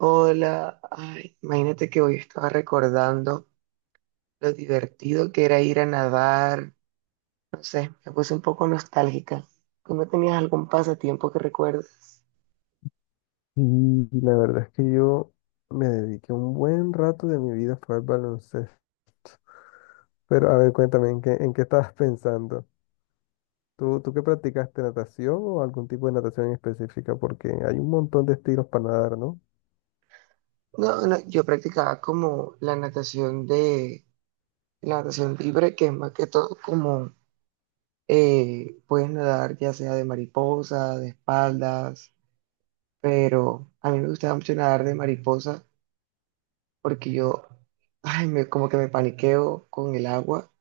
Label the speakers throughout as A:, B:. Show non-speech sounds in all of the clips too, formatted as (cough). A: Hola, ay, imagínate que hoy estaba recordando lo divertido que era ir a nadar. No sé, me puse un poco nostálgica. ¿Tú no tenías algún pasatiempo que recuerdes?
B: Y la verdad es que yo me dediqué un buen rato de mi vida fue al baloncesto. Pero a ver, cuéntame, ¿en qué estabas pensando? ¿Tú qué practicaste natación o algún tipo de natación en específica? Porque hay un montón de estilos para nadar, ¿no?
A: No, no, yo practicaba como la natación de la natación libre, que es más que todo como puedes nadar ya sea de mariposa, de espaldas, pero a mí me gustaba mucho nadar de mariposa porque yo, ay, me, como que me paniqueo con el agua,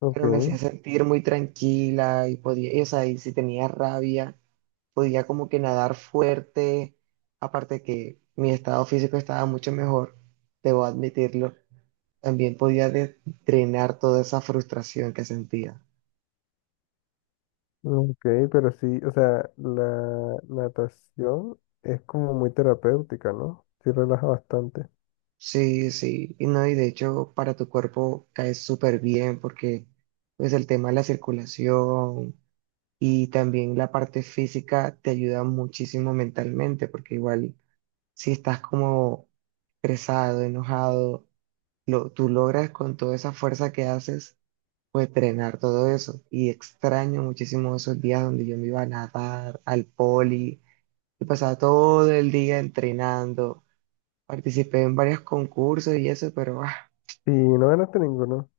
B: Ok,
A: pero me hacía sentir muy tranquila y podía, y, o sea, y si tenía rabia, podía como que nadar fuerte, aparte que mi estado físico estaba mucho mejor, debo admitirlo, también drenar toda esa frustración que sentía.
B: ok, pero sí, o sea, la natación es como muy terapéutica, ¿no? Sí relaja bastante.
A: Sí, sí, y no, y de hecho para tu cuerpo cae súper bien porque pues el tema de la circulación y también la parte física te ayuda muchísimo mentalmente porque igual si estás como estresado, enojado, tú logras con toda esa fuerza que haces, pues drenar todo eso. Y extraño muchísimo esos días donde yo me iba a nadar al poli y pasaba todo el día entrenando. Participé en varios concursos y eso, pero ah,
B: Y no ganaste ninguno.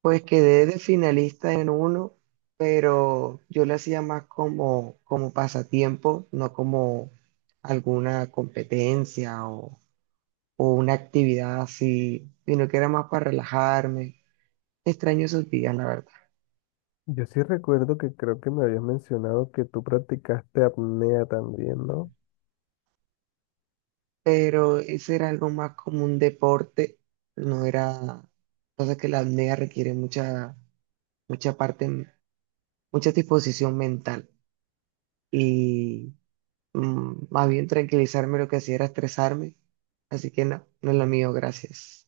A: pues quedé de finalista en uno, pero yo lo hacía más como pasatiempo, no como alguna competencia o una actividad así, sino que era más para relajarme. Extraño esos días, la verdad.
B: Yo sí recuerdo que creo que me habías mencionado que tú practicaste apnea también, ¿no?
A: Pero ese era algo más como un deporte, no era... Pasa que la apnea requiere mucha parte, mucha disposición mental y más bien, tranquilizarme lo que hacía era estresarme, así que no, no es lo mío, gracias.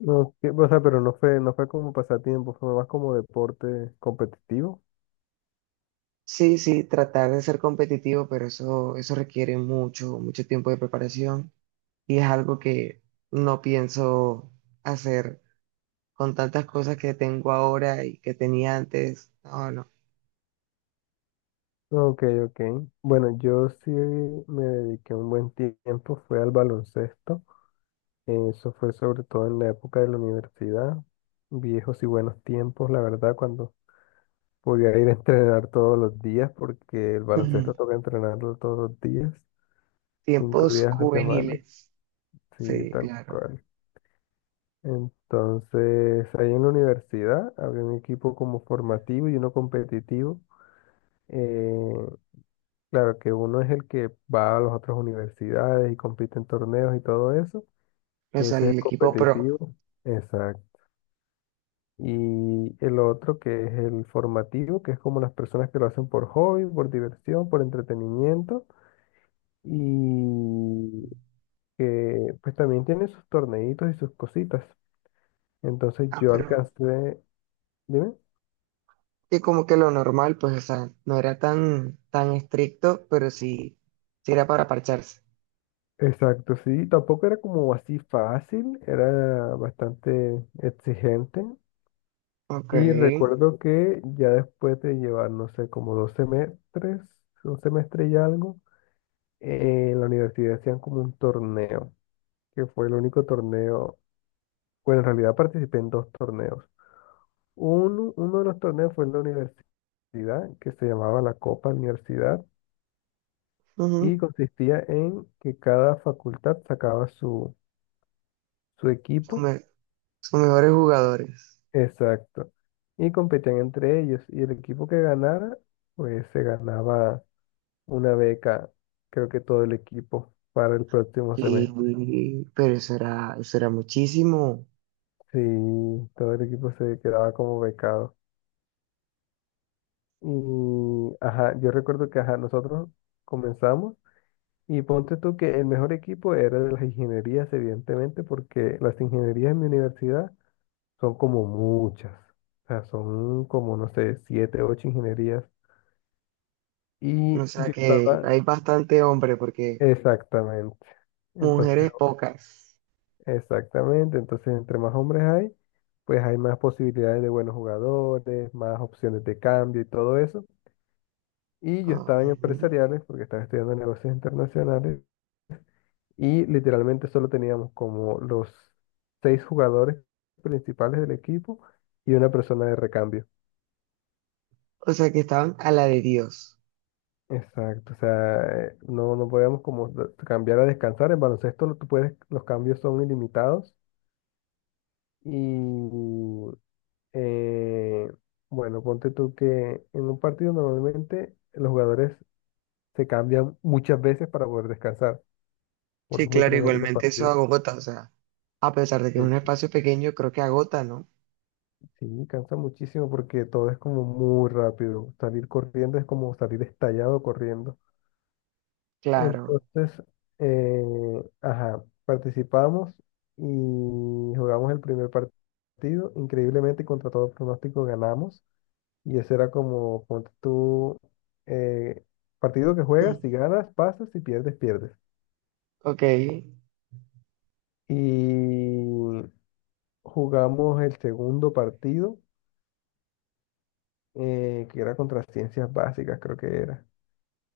B: No, o sea, pero no fue como pasatiempo, fue más como deporte competitivo.
A: Sí, sí, tratar de ser competitivo, pero eso requiere mucho tiempo de preparación y es algo que no pienso hacer con tantas cosas que tengo ahora y que tenía antes. No, no.
B: Ok, ok. Bueno, yo sí me dediqué un buen tiempo, fue al baloncesto. Eso fue sobre todo en la época de la universidad. Viejos y buenos tiempos, la verdad, cuando podía ir a entrenar todos los días, porque el
A: Ujú.
B: baloncesto toca entrenarlo todos los días, cinco
A: Tiempos
B: días a la semana.
A: juveniles.
B: Sí,
A: Sí,
B: tal
A: claro.
B: cual. Entonces, ahí en la universidad había un equipo como formativo y uno competitivo. Eh, claro que uno es el que va a las otras universidades y compite en torneos y todo eso,
A: O
B: que
A: sea,
B: ese es el
A: el equipo pro.
B: competitivo. Exacto. Y el otro que es el formativo, que es como las personas que lo hacen por hobby, por diversión, por entretenimiento y que pues también tiene sus torneitos y sus cositas. Entonces
A: Ah,
B: yo
A: pero
B: alcancé, dime.
A: que como que lo normal, pues, o sea, no era tan estricto, pero sí, sí era para parcharse.
B: Exacto, sí, tampoco era como así fácil, era bastante exigente.
A: Ok.
B: Y recuerdo que ya después de llevar, no sé, como 2 semestres, un semestre y algo, en la universidad hacían como un torneo, que fue el único torneo, bueno, en realidad participé en dos torneos. Uno de los torneos fue en la universidad, que se llamaba la Copa Universidad, y
A: Ujú.
B: consistía en que cada facultad sacaba su
A: Son,
B: equipo.
A: me- Son mejores jugadores.
B: Exacto. Y competían entre ellos. Y el equipo que ganara, pues se ganaba una beca, creo que todo el equipo, para el próximo
A: Y,
B: semestre.
A: pero eso era muchísimo.
B: Sí, todo el equipo se quedaba como becado. Y, ajá, yo recuerdo que, ajá, nosotros comenzamos. Y ponte tú que el mejor equipo era de las ingenierías, evidentemente, porque las ingenierías en mi universidad son como muchas. O sea, son como, no sé, siete, ocho ingenierías. Y
A: O sea
B: yo
A: que
B: estaba...
A: hay bastante hombre porque
B: Exactamente. Entonces,
A: Mujeres pocas.
B: exactamente. Entonces, entre más hombres hay, pues hay más posibilidades de buenos jugadores, más opciones de cambio y todo eso. Y yo
A: Ajá.
B: estaba en empresariales porque estaba estudiando negocios internacionales y literalmente solo teníamos como los seis jugadores principales del equipo y una persona de recambio.
A: O sea, que estaban a la de Dios.
B: Exacto, o sea, no podíamos como cambiar a descansar. En baloncesto tú puedes, los cambios son ilimitados y, Eh, bueno, ponte tú que en un partido normalmente los jugadores se cambian muchas veces para poder descansar, porque
A: Sí,
B: es muy
A: claro,
B: frenético el
A: igualmente eso
B: partido.
A: agota, o sea, a pesar de que es un
B: Sí.
A: espacio pequeño, creo que agota, ¿no?
B: Sí, cansa muchísimo porque todo es como muy rápido. Salir corriendo es como salir estallado corriendo.
A: Claro.
B: Entonces, eh, ajá, participamos y jugamos el primer partido. Increíblemente, contra todo pronóstico, ganamos. Y ese era como, ponte tú, eh, partido que
A: Mm.
B: juegas, si ganas, pasas, si pierdes, pierdes.
A: Ok,
B: Y jugamos el segundo partido, que era contra ciencias básicas, creo que era.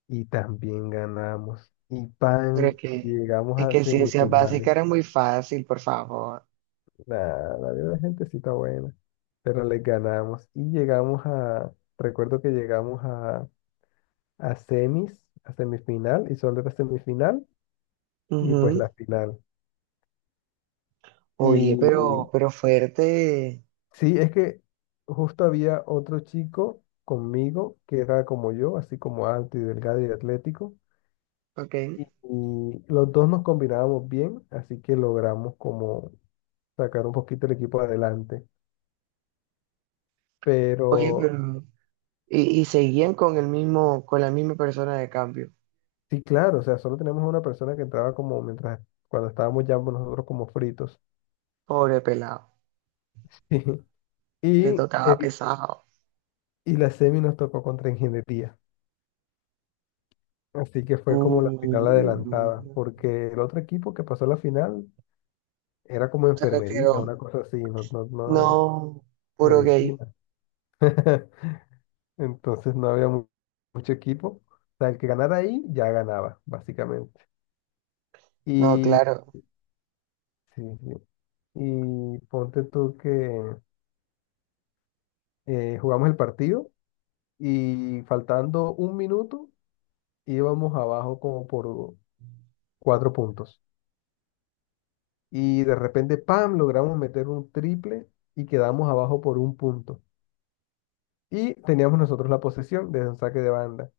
B: Y también ganamos. Y
A: pero
B: pan, llegamos
A: es
B: a
A: que ciencia
B: semifinales.
A: básica era muy fácil, por favor.
B: Nada, había una gentecita buena. Pero les ganamos. Y llegamos a, recuerdo que llegamos a, semis, a semifinal, y solo era semifinal, y pues la
A: Ujú.
B: final.
A: Oye,
B: Y
A: pero fuerte.
B: sí, es que justo había otro chico conmigo que era como yo, así como alto y delgado y atlético.
A: Ok.
B: Y los dos nos combinábamos bien, así que logramos como sacar un poquito el equipo adelante.
A: Oye,
B: Pero
A: pero. Y seguían con el mismo, con la misma persona de cambio.
B: sí, claro, o sea, solo teníamos una persona que entraba como mientras, cuando estábamos ya nosotros como fritos.
A: Pobre pelado.
B: (laughs)
A: Le
B: Y,
A: tocaba
B: el-
A: pesado.
B: y la semi nos tocó contra ingeniería. Así que fue como la final adelantada,
A: Uh.
B: porque el otro equipo que pasó a la final era como
A: Se
B: enfermería,
A: retiró.
B: una cosa así, no, no, no,
A: No, puro gay.
B: medicina. (laughs) Entonces no había mucho equipo. O sea, el que ganara ahí ya ganaba, básicamente.
A: No,
B: Y,
A: claro.
B: sí, sí. Y ponte tú que jugamos el partido y faltando un minuto íbamos abajo como por 4 puntos. Y de repente, ¡pam!, logramos meter un triple y quedamos abajo por 1 punto. Y teníamos nosotros la posesión desde un saque de banda.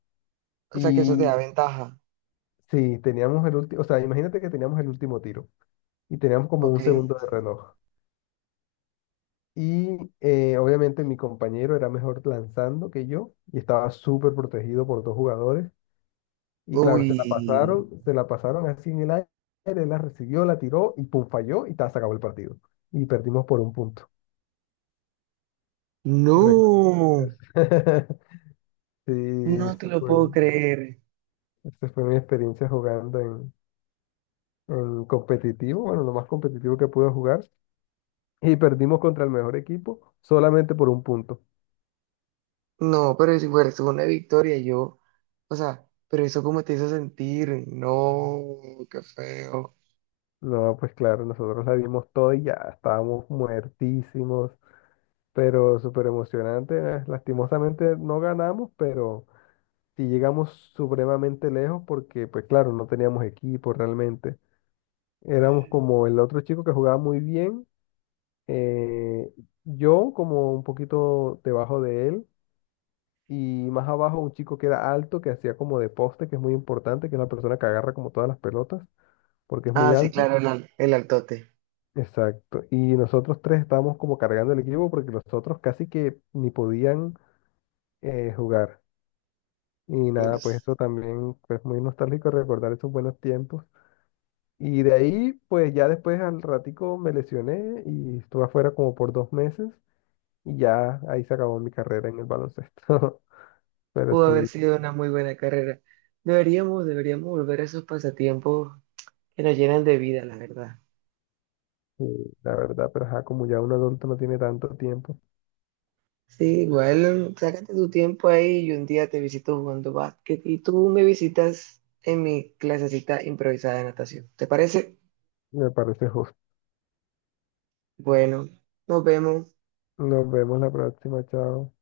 A: O sea que eso te
B: Y
A: da ventaja.
B: sí, teníamos el último, o sea, imagínate que teníamos el último tiro y teníamos como
A: Ok.
B: un segundo de reloj. Y obviamente mi compañero era mejor lanzando que yo y estaba súper protegido por dos jugadores. Y claro, se la
A: Uy.
B: pasaron, se la pasaron así en el aire, él la recibió, la tiró y pum, falló y ta, se acabó el partido. Y perdimos por 1 punto. Recuerdo
A: No.
B: eso. (laughs) Sí,
A: No te
B: esa
A: lo
B: fue,
A: puedo creer.
B: esa fue mi experiencia jugando en competitivo, bueno, lo más competitivo que pude jugar. Y perdimos contra el mejor equipo solamente por 1 punto.
A: No, pero si fuera una victoria, yo. O sea, pero eso cómo te hizo sentir. No, qué feo.
B: No, pues claro, nosotros la dimos todo y ya estábamos muertísimos, pero súper emocionante. Lastimosamente no ganamos, pero sí llegamos supremamente lejos porque, pues claro, no teníamos equipo realmente. Éramos como el otro chico que jugaba muy bien, eh, yo como un poquito debajo de él y más abajo un chico que era alto, que hacía como de poste, que es muy importante, que es la persona que agarra como todas las pelotas, porque es muy
A: Ah, sí,
B: alto.
A: claro, el altote.
B: Exacto. Y nosotros tres estábamos como cargando el equipo porque los otros casi que ni podían jugar. Y nada, pues
A: Pues,
B: eso también es muy nostálgico recordar esos buenos tiempos. Y de ahí, pues ya después al ratico me lesioné y estuve afuera como por 2 meses y ya ahí se acabó mi carrera en el baloncesto. (laughs) Pero
A: pudo haber
B: sí,
A: sido una muy buena carrera. Deberíamos, deberíamos volver a esos pasatiempos que nos llenan de vida, la verdad.
B: sí, la verdad, pero ajá, como ya un adulto no tiene tanto tiempo,
A: Sí, igual, sácate tu tiempo ahí y un día te visito jugando básquet y tú me visitas en mi clasecita improvisada de natación. ¿Te parece?
B: me parece justo.
A: Bueno, nos vemos.
B: Nos vemos la próxima, chao.